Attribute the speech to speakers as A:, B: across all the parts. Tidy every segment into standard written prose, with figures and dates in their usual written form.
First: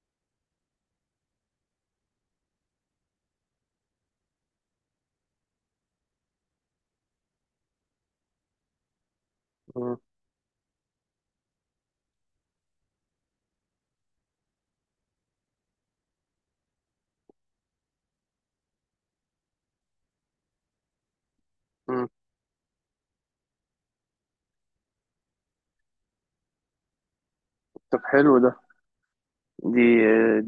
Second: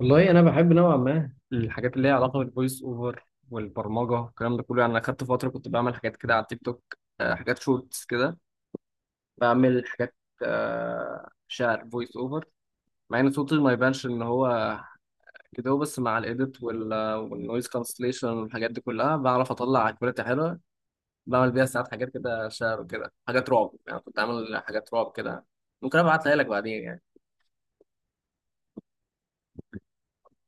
A: والله انا بحب نوعا ما الحاجات اللي هي علاقه بالفويس اوفر والبرمجه الكلام ده كله. يعني انا خدت فتره كنت بعمل حاجات كده على التيك توك، حاجات شورتس كده. بعمل
B: مم.
A: حاجات، شعر فويس اوفر، مع ان صوتي ما يبانش ان هو كده. بس مع الايديت والنويز كانسليشن والحاجات دي كلها بعرف اطلع كواليتي حلوه. بعمل بيها ساعات
B: مم.
A: حاجات كده شعر وكده حاجات رعب. يعني كنت عامل حاجات رعب كده، ممكن ابعتها لك بعدين يعني.
B: طب، حلو ده. دي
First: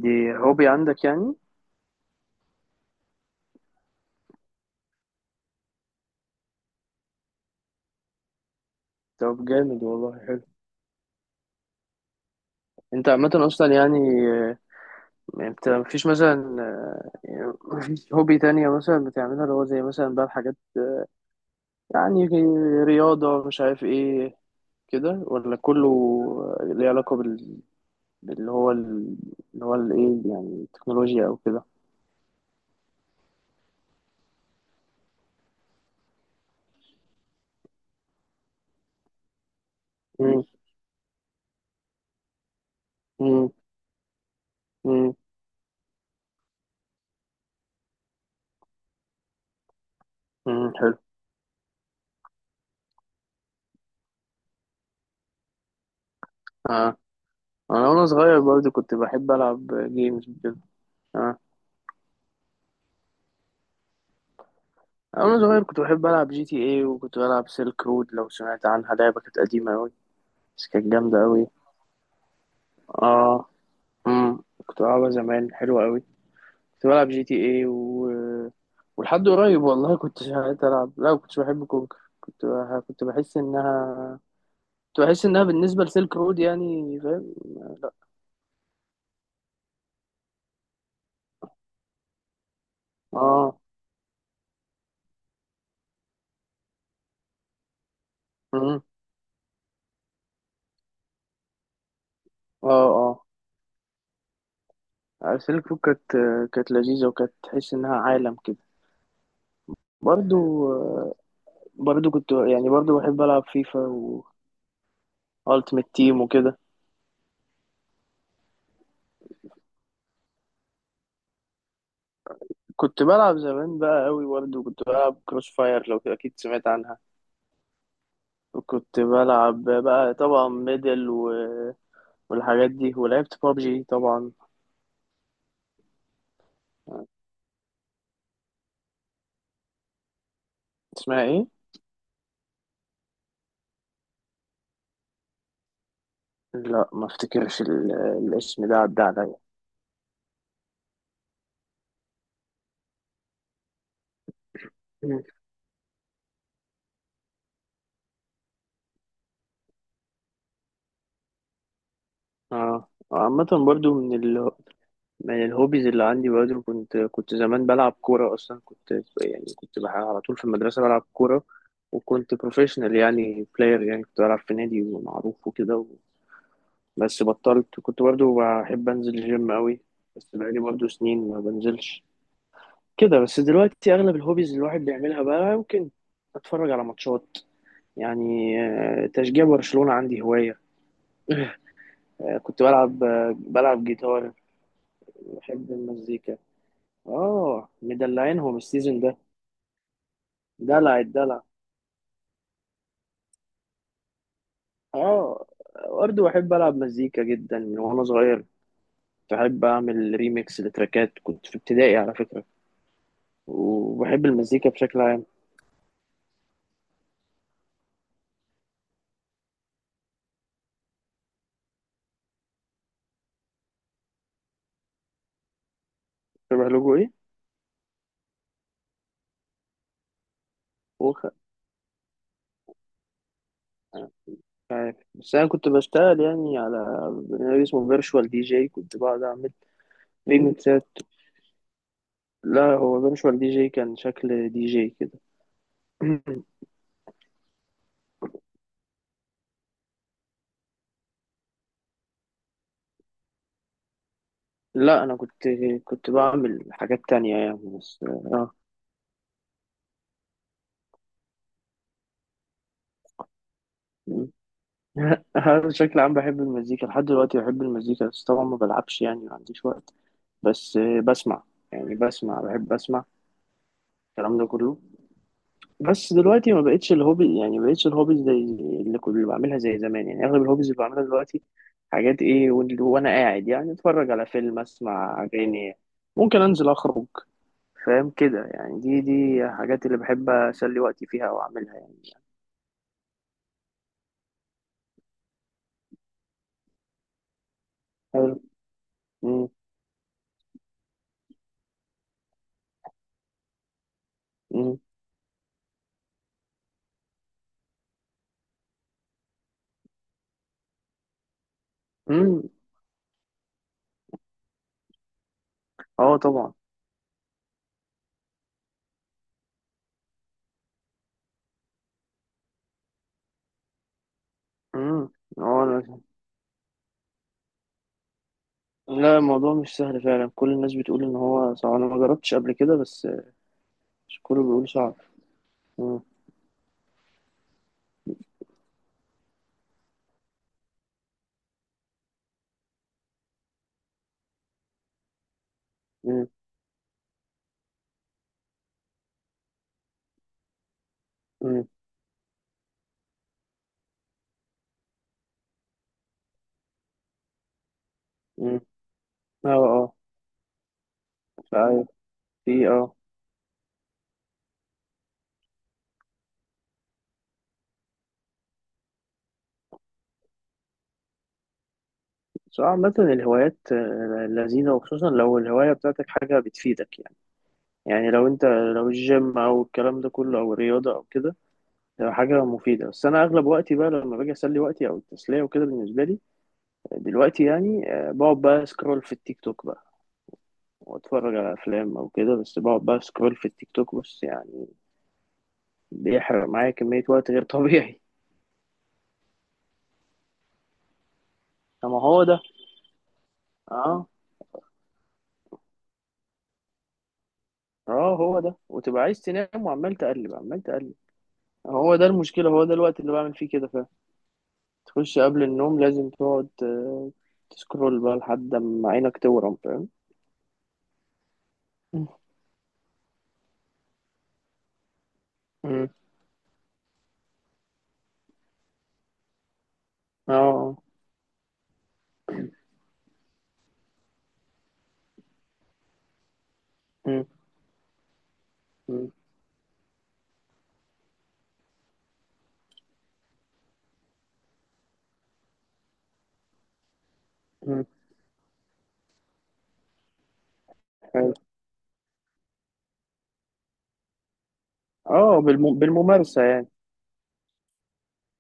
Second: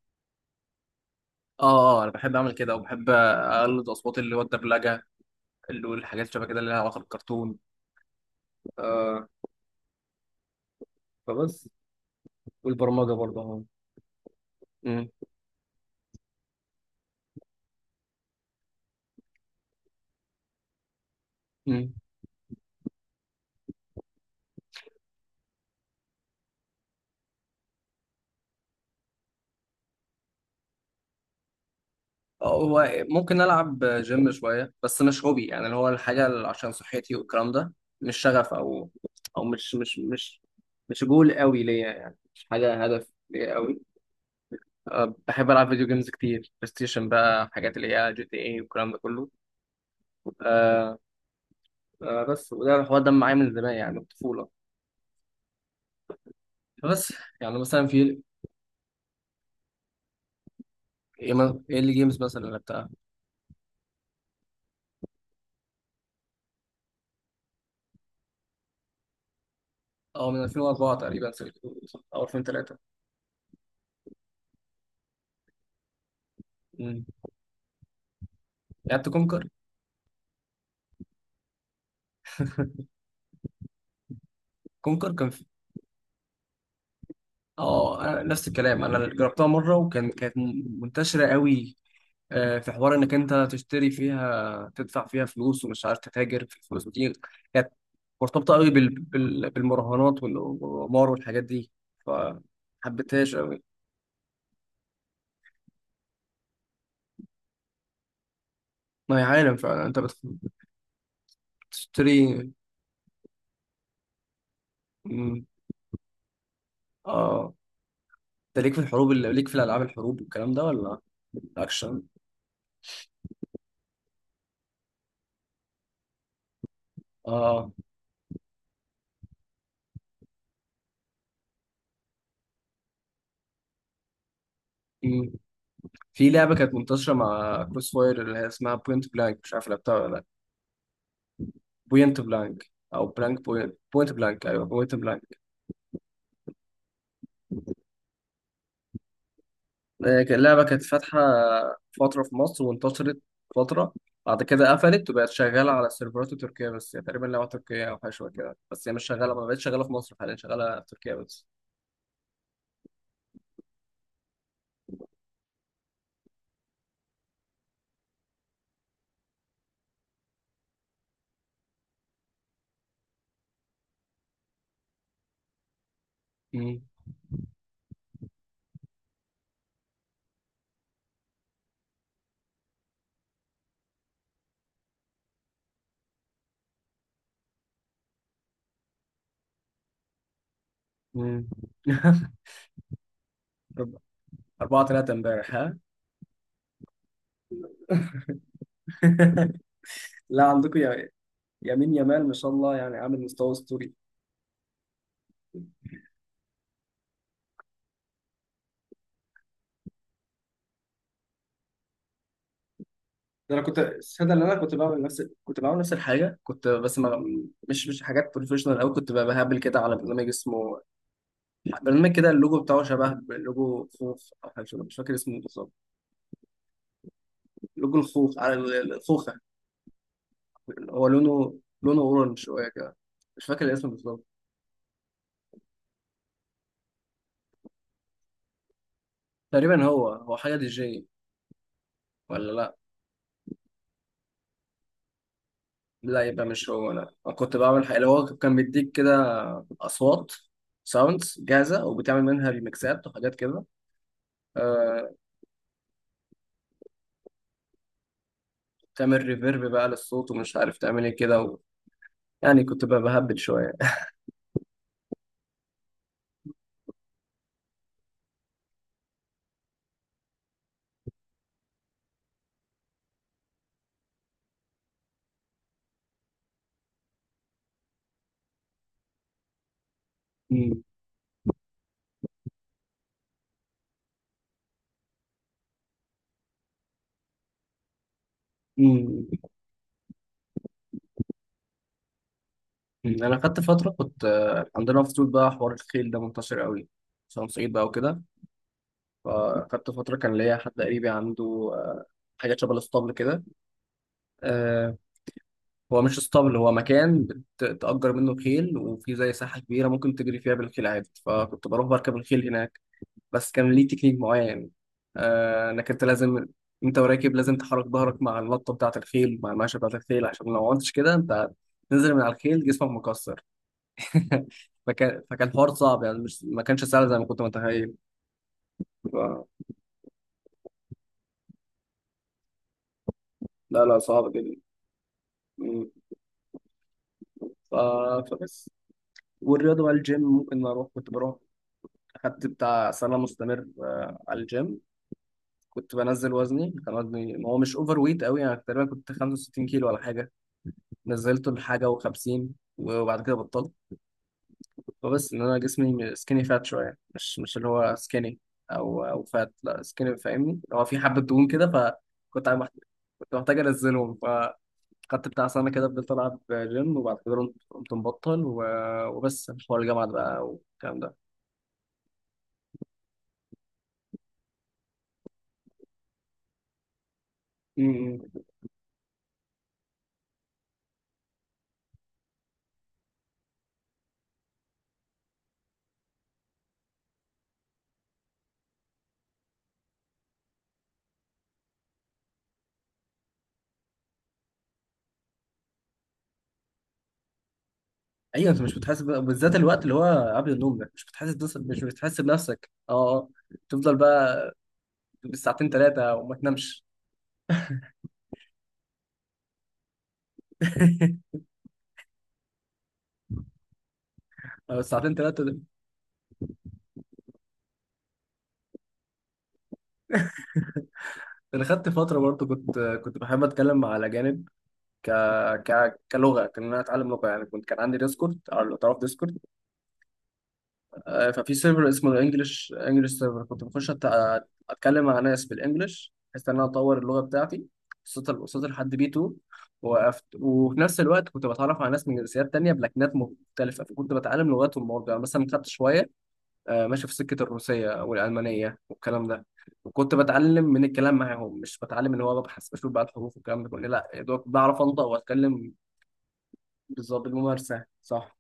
B: دي هوبي عندك يعني؟
A: اه اه، انا بحب اعمل كده وبحب اقلد اصوات، اللي هو الدبلجه، اللي هو الحاجات شبه كده اللي لها علاقه بالكرتون. آه.
B: طب جامد، والله حلو.
A: فبس.
B: انت
A: والبرمجه
B: عامة
A: برضه اهو.
B: اصلا يعني، آه،
A: مم.
B: انت مفيش مثلا يعني مفيش هوبي تانية مثلا بتعملها، اللي هو زي مثلا بقى الحاجات
A: مم.
B: يعني، رياضة مش عارف ايه كده، ولا كله ليه علاقة بال... باللي هو ال- اللي هو الايه يعني التكنولوجيا او كده؟
A: هو ممكن العب جيم شويه، بس مش هوبي. يعني اللي هو الحاجه اللي عشان صحتي والكلام ده. مش شغف، او مش مش مش
B: مم.
A: مش جول قوي ليا. يعني مش حاجه هدف
B: مم.
A: ليا قوي. أه
B: مم.
A: بحب العب فيديو جيمز كتير، بلاي ستيشن بقى، حاجات اللي هي جي تي اي والكلام ده كله.
B: مم. حلو.
A: أه. أه بس. وده الحوار ده معايا من زمان، يعني من الطفوله.
B: اه،
A: فبس. يعني مثلا
B: انا وانا
A: في
B: صغير برضه كنت بحب العب جيمز وكده.
A: ايه،
B: آه.
A: إيه اللي جيمز مثلا اللي لعبتها.
B: أنا صغير كنت بحب ألعب جي تي اي، وكنت بلعب سيلك رود، لو سمعت عنها، لعبة كانت قديمة أوي،
A: اه، من
B: بس كانت
A: 2004
B: جامدة
A: تقريبا
B: أوي.
A: سيلك رود، او 2003.
B: اه، كنت بلعبها زمان، حلوة أوي. كنت
A: امم.
B: بلعب جي تي اي
A: لعبت
B: ولحد
A: كونكر.
B: قريب والله كنت ساعات ألعب. لا، كنتش بحب كونكر، كنت بحس إنها،
A: كونكر كان في...
B: بالنسبة لسيلك رود يعني، فاهم؟ لا.
A: اه، انا نفس الكلام، انا جربتها مره، وكان منتشره قوي. آه، في حوار انك انت
B: اه.
A: تشتري فيها، تدفع فيها فلوس، ومش عارف تتاجر في الفلوس دي. كانت مرتبطه قوي
B: امم
A: بالمراهنات والقمار والحاجات دي.
B: اه،
A: فحبيتهاش قوي.
B: اه، سيلك رود كانت، كانت لذيذة، وكانت تحس إنها عالم كده.
A: ما هي عالم فعلا. انت
B: برضو برضو كنت
A: بتشتري.
B: يعني، برضو بحب ألعب فيفا.
A: امم.
B: التيمت تيم وكده.
A: اه، انت ليك في الحروب، اللي ليك في الالعاب الحروب والكلام ده، ولا اكشن.
B: كنت بلعب زمان بقى قوي، برضه كنت بلعب كروس فاير، لو اكيد سمعت عنها.
A: اه،
B: وكنت بلعب بقى طبعا ميدل والحاجات دي، ولعبت بابجي طبعا.
A: في لعبة كانت منتشرة مع كروس فاير اللي هي اسمها بوينت بلانك، مش عارف لعبتها ولا لا.
B: اسمها ايه؟
A: بوينت بلانك أو بلانك بوينت، بوينت بلانك أيوه بوينت بلانك.
B: لا، ما افتكرش الاسم ده، عدى عليا.
A: آه، اللعبة كانت فاتحة فترة في مصر، وانتشرت فترة. بعد كده قفلت
B: مم.
A: وبقت شغالة على السيرفرات التركية، بس هي تقريبا لعبة تركية أو حاجة شبه كده. بس هي مش شغالة، ما بقتش شغالة في مصر حاليا، شغالة في تركيا بس.
B: اه، عامة برضو من الهوبيز اللي عندي، برضو كنت زمان بلعب كورة، أصلا كنت يعني، على طول في المدرسة بلعب كورة. وكنت بروفيشنال يعني، بلاير يعني، كنت بلعب في نادي معروف وكده.
A: مم.
B: بس بطلت. كنت برضو بحب انزل الجيم قوي، بس بقالي برضو سنين ما بنزلش كده. بس دلوقتي اغلب الهوبيز اللي الواحد بيعملها بقى، ممكن اتفرج على ماتشات يعني، تشجيع برشلونة عندي هواية.
A: مم.
B: آه، كنت بلعب آه، بلعب جيتار.
A: أربعة تلاتة امبارح
B: بحب
A: ها.
B: المزيكا. اه، مدلعينهم السيزون ده.
A: لا عندكم
B: دلع
A: يا،
B: الدلع.
A: يمين يمال، ما شاء الله، يعني عامل مستوى أسطوري.
B: اه، برضه بحب العب مزيكا جدا من وانا صغير. بحب اعمل ريميكس لتراكات، كنت في ابتدائي على فكرة.
A: ده انا كنت،
B: وبحب
A: الصدق ان انا
B: المزيكا
A: كنت
B: بشكل
A: بعمل نفس
B: عام.
A: الحاجه، كنت بس ما... مش حاجات بروفيشنال قوي. كنت بقى بهبل كده على برنامج اسمه، برنامج كده اللوجو بتاعه شبه لوجو خوخ او حاجه مش فاكر اسمه بالظبط.
B: شبه لكم.
A: لوجو الخوخ على الخوخه. هو
B: وخ...
A: لونه اورنج شويه كده. مش فاكر الاسم بالظبط.
B: عارف، بس انا كنت بشتغل يعني على برنامج اسمه فيرتشوال دي جي، كنت بقعد اعمل
A: تقريبا هو حاجه دي
B: بيجمنتات.
A: جي ولا
B: لا،
A: لا.
B: هو فيرتشوال دي جي كان شكل دي جي كده.
A: لا يبقى مش هو. لا، أنا كنت بعمل حاجه اللي هو كان بيديك كده اصوات، ساوندز جاهزه وبتعمل منها ريمكسات وحاجات كده.
B: لا،
A: آه،
B: انا كنت بعمل حاجات تانية يعني، بس اه.
A: تعمل ريفيرب بقى للصوت، ومش عارف تعمل ايه كده و... يعني كنت بقى بهبد شويه.
B: م. أنا بشكل عام بحب المزيكا لحد دلوقتي، بحب المزيكا، بس طبعا ما بلعبش يعني، ما عنديش وقت. بس بسمع يعني، بسمع، بحب اسمع الكلام ده كله. بس دلوقتي ما بقتش الهوبي يعني، ما بقتش الهوبيز زي اللي بعملها زي زمان يعني. اغلب الهوبيز اللي
A: مم.
B: بعملها دلوقتي حاجات ايه وانا قاعد يعني، اتفرج على فيلم، اسمع اغاني، ممكن انزل اخرج، فاهم كده يعني. دي
A: مم.
B: دي حاجات اللي بحب اسلي وقتي فيها او اعملها يعني.
A: مم. انا خدت فتره كنت، عندنا في اسيوط بقى حوار الخيل ده منتشر قوي، عشان صعيد بقى وكده.
B: حلو. مم.
A: فخدت فتره كان ليا حد قريبي عنده، آه، حاجات شبه الاسطبل كده.
B: مم.
A: آه، هو مش اسطبل، هو مكان بتأجر منه خيل، وفي زي ساحه كبيره ممكن تجري فيها بالخيل عادي. فكنت بروح بركب
B: مم.
A: الخيل هناك. بس كان ليه تكنيك معين، انك انت
B: اه،
A: لازم،
B: طبعا.
A: انت وراكب لازم تحرك ظهرك مع اللطه بتاعه الخيل، مع الماشيه بتاعه الخيل، عشان لو ما عملتش كده انت تنزل من على الخيل جسمك مكسر.
B: مم.
A: فكان
B: اه،
A: حوار صعب يعني. مش، ما كانش سهل زي ما كنت متخيل.
B: لا،
A: ف...
B: الموضوع مش سهل فعلا، كل الناس بتقول ان هو صعب. انا ما جربتش قبل كده بس.
A: لا لا،
B: مش
A: صعب
B: كله
A: جدا.
B: بيقول صعب.
A: مم.
B: مم.
A: ف... فبس. والرياضه بقى الجيم ممكن اروح. كنت بروح، خدت بتاع سنه مستمر على الجيم. كنت
B: مم.
A: بنزل وزني، كان وزني هو مش اوفر ويت قوي يعني، تقريبا كنت 65 كيلو ولا حاجه. نزلته
B: مم.
A: لحاجة وخمسين، وبعد كده بطلت. فبس إن أنا جسمي سكيني فات شوية، مش اللي هو سكيني،
B: مم.
A: أو فات، لا
B: اه،
A: سكيني فاهمني، هو في حبة دهون كده.
B: اه،
A: فكنت
B: في،
A: عم- كنت محتاج أنزلهم. فخدت بتاع سنة كده، فضلت ألعب جيم. وبعد كده قمت مبطل وبس، حوار الجامعة ده بقى والكلام ده.
B: بس عامة الهوايات لذيذة، وخصوصا لو الهواية بتاعتك حاجة بتفيدك يعني
A: م- م.
B: لو الجيم او الكلام ده كله او الرياضة او كده، ده حاجة مفيدة. بس انا اغلب وقتي بقى لما باجي اسلي وقتي او التسلية وكده، بالنسبة لي دلوقتي يعني، بقعد بقى سكرول في التيك توك بقى، واتفرج على افلام او كده، بس بقعد بقى سكرول في التيك توك بس يعني، بيحرق معايا كمية وقت غير طبيعي.
A: أيوه أنت مش بتحاسب بالذات الوقت اللي هو قبل النوم ده، مش
B: طب ما
A: بتحاسب
B: هو ده.
A: نفسك أه آه. تفضل
B: اه،
A: بقى بالساعتين ثلاثة وما تنامش.
B: اه، هو ده. وتبقى عايز تنام وعمال تقلب عمال تقلب. هو ده المشكلة، هو ده الوقت اللي بعمل فيه كده فعلا.
A: أو الساعتين
B: تخش قبل
A: ثلاثة.
B: النوم لازم تقعد تسكرول بقى لحد ما عينك تورم، فاهم.
A: انا خدت
B: مم.
A: فتره برضو، كنت بحب اتكلم مع الاجانب، ك...
B: مم.
A: كلغه، كان انا اتعلم لغه يعني. كنت، كان عندي ديسكورد، او لو تعرف ديسكورد.
B: اه.
A: ففي سيرفر اسمه الانجليش انجليش سيرفر. كنت بخش اتكلم مع ناس بالانجليش، بحيث ان انا اطور اللغه
B: مم.
A: بتاعتي. وصلت لحد بي
B: مم.
A: 2، وقفت. وفي نفس الوقت كنت بتعرف على ناس من جنسيات تانية بلكنات مختلفه، فكنت بتعلم لغاتهم برضه. يعني مثلا خدت شويه، ماشي في سكة
B: مم.
A: الروسية والألمانية والكلام ده. وكنت بتعلم من الكلام
B: حلو.
A: معاهم، مش بتعلم ان هو ببحث بشوف بقى الحروف والكلام ده كله. لا، يا دوب بعرف انطق
B: اه،
A: واتكلم.
B: بالممارسة يعني.
A: بالظبط، بالممارسة صح.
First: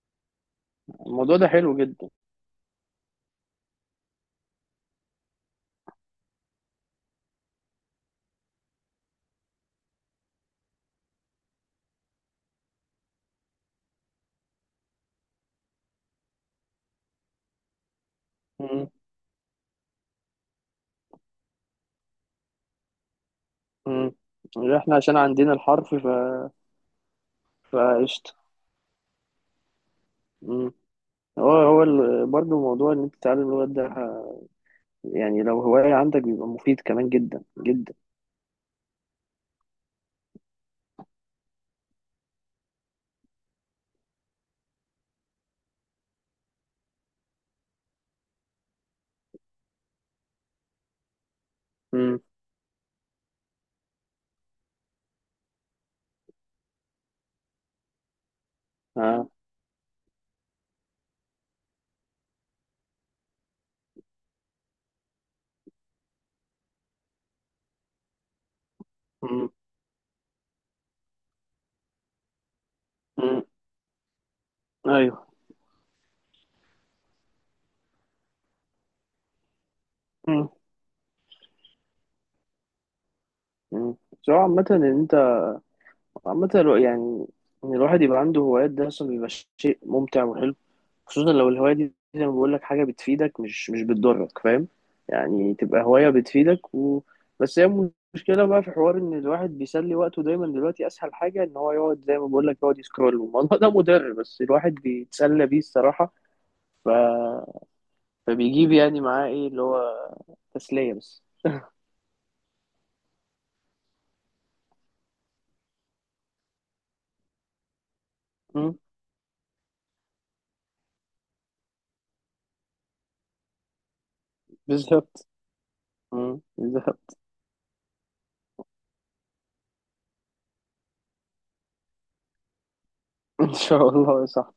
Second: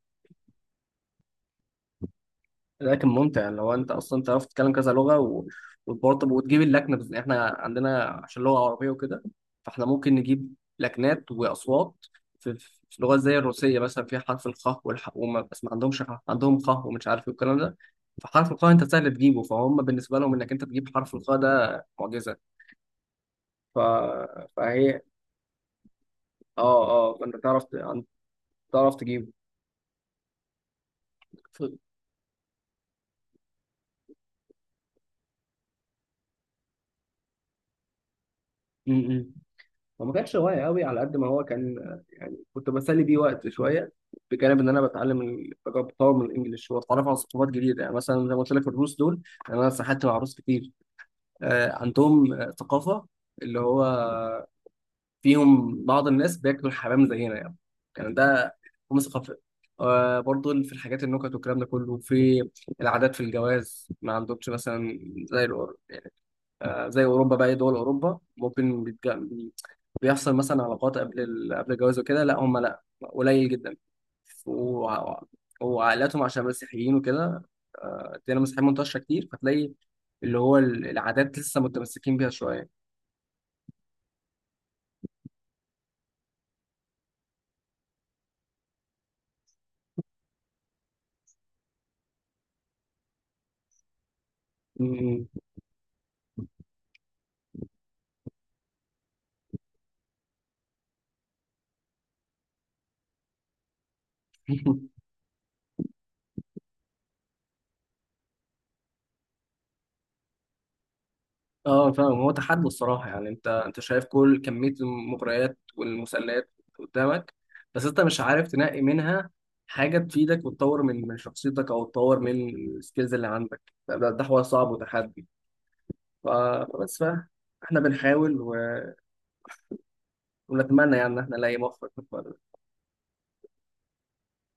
B: الموضوع ده حلو جدا.
A: لكن ممتع لو انت اصلا تعرف تتكلم كذا لغه و... وبرضه وتجيب اللكنه. بس احنا عندنا عشان لغه عربيه وكده، فاحنا ممكن نجيب لكنات واصوات. في لغات زي الروسيه مثلا فيها حرف الخاء والح، وما بس ما عندهمش خ، عندهم خاء ومش عارف ايه والكلام ده. فحرف الخاء انت
B: مم.
A: سهل تجيبه، فهم بالنسبه لهم انك انت تجيب حرف الخاء ده معجزه. ف...
B: مم. احنا
A: فهي،
B: عشان عندنا الحرف،
A: اه اه، فانت تعرف
B: فقشطة.
A: تعرف تجيبه.
B: مم. هو
A: ف...
B: هو ال... برضه موضوع ان انت تتعلم اللغات ده، يعني لو هواية عندك بيبقى مفيد كمان جدا جدا.
A: م- م. هو ما كانش هواية قوي على قد ما هو كان، يعني كنت بسلي بيه وقت شوية، بجانب ان انا بتعلم بطور من الانجليش، واتعرف على ثقافات جديده. يعني مثلا زي ما قلت لك الروس دول، يعني انا سحبت مع روس كتير.
B: مم.
A: عندهم ثقافه اللي هو فيهم بعض الناس بياكلوا الحمام زينا يعني. كان ده هم
B: اه.
A: ثقافه. برضو في الحاجات، النكت والكلام ده كله، في العادات، في الجواز ما عندهمش مثلا زي يعني زي اوروبا بقى، دول اوروبا ممكن
B: مم.
A: بيحصل مثلا علاقات قبل قبل الجواز وكده. لا هم لا،
B: مم.
A: قليل جدا.
B: ايوه.
A: وع- وعائلاتهم عشان مسيحيين وكده، الديانة المسيحية منتشرة كتير. فتلاقي اللي
B: مم.
A: هو العادات لسه متمسكين بيها شوية.
B: مم. سواء عامة ان انت، عامة يعني، إن الواحد يبقى عنده هوايات ده أصلا بيبقى شيء ممتع وحلو، خصوصا لو الهواية دي زي ما بقول لك حاجة بتفيدك، مش بتضرك، فاهم.
A: م-
B: يعني تبقى هواية بتفيدك بس هي المشكلة بقى في حوار إن الواحد بيسلي وقته دايما. دلوقتي أسهل حاجة إن هو يقعد زي ما بقول لك، يقعد يسكرول، والموضوع ده مضر بس الواحد
A: م.
B: بيتسلى بيه، الصراحة. ف... فبيجيب يعني معاه إيه اللي هو تسلية بس.
A: اه فاهم. هو تحدي الصراحة يعني. انت شايف كل كمية المغريات والمسلات قدامك، بس انت مش عارف
B: مم.
A: تنقي منها حاجة تفيدك وتطور من شخصيتك، او تطور من السكيلز اللي عندك. ده حوار صعب وتحدي.
B: بالظبط. مم.
A: فبس
B: بالظبط.
A: بقى، احنا بنحاول ونتمنى يعني ان احنا نلاقي مخرج في الفرق.
B: إن شاء الله، صح.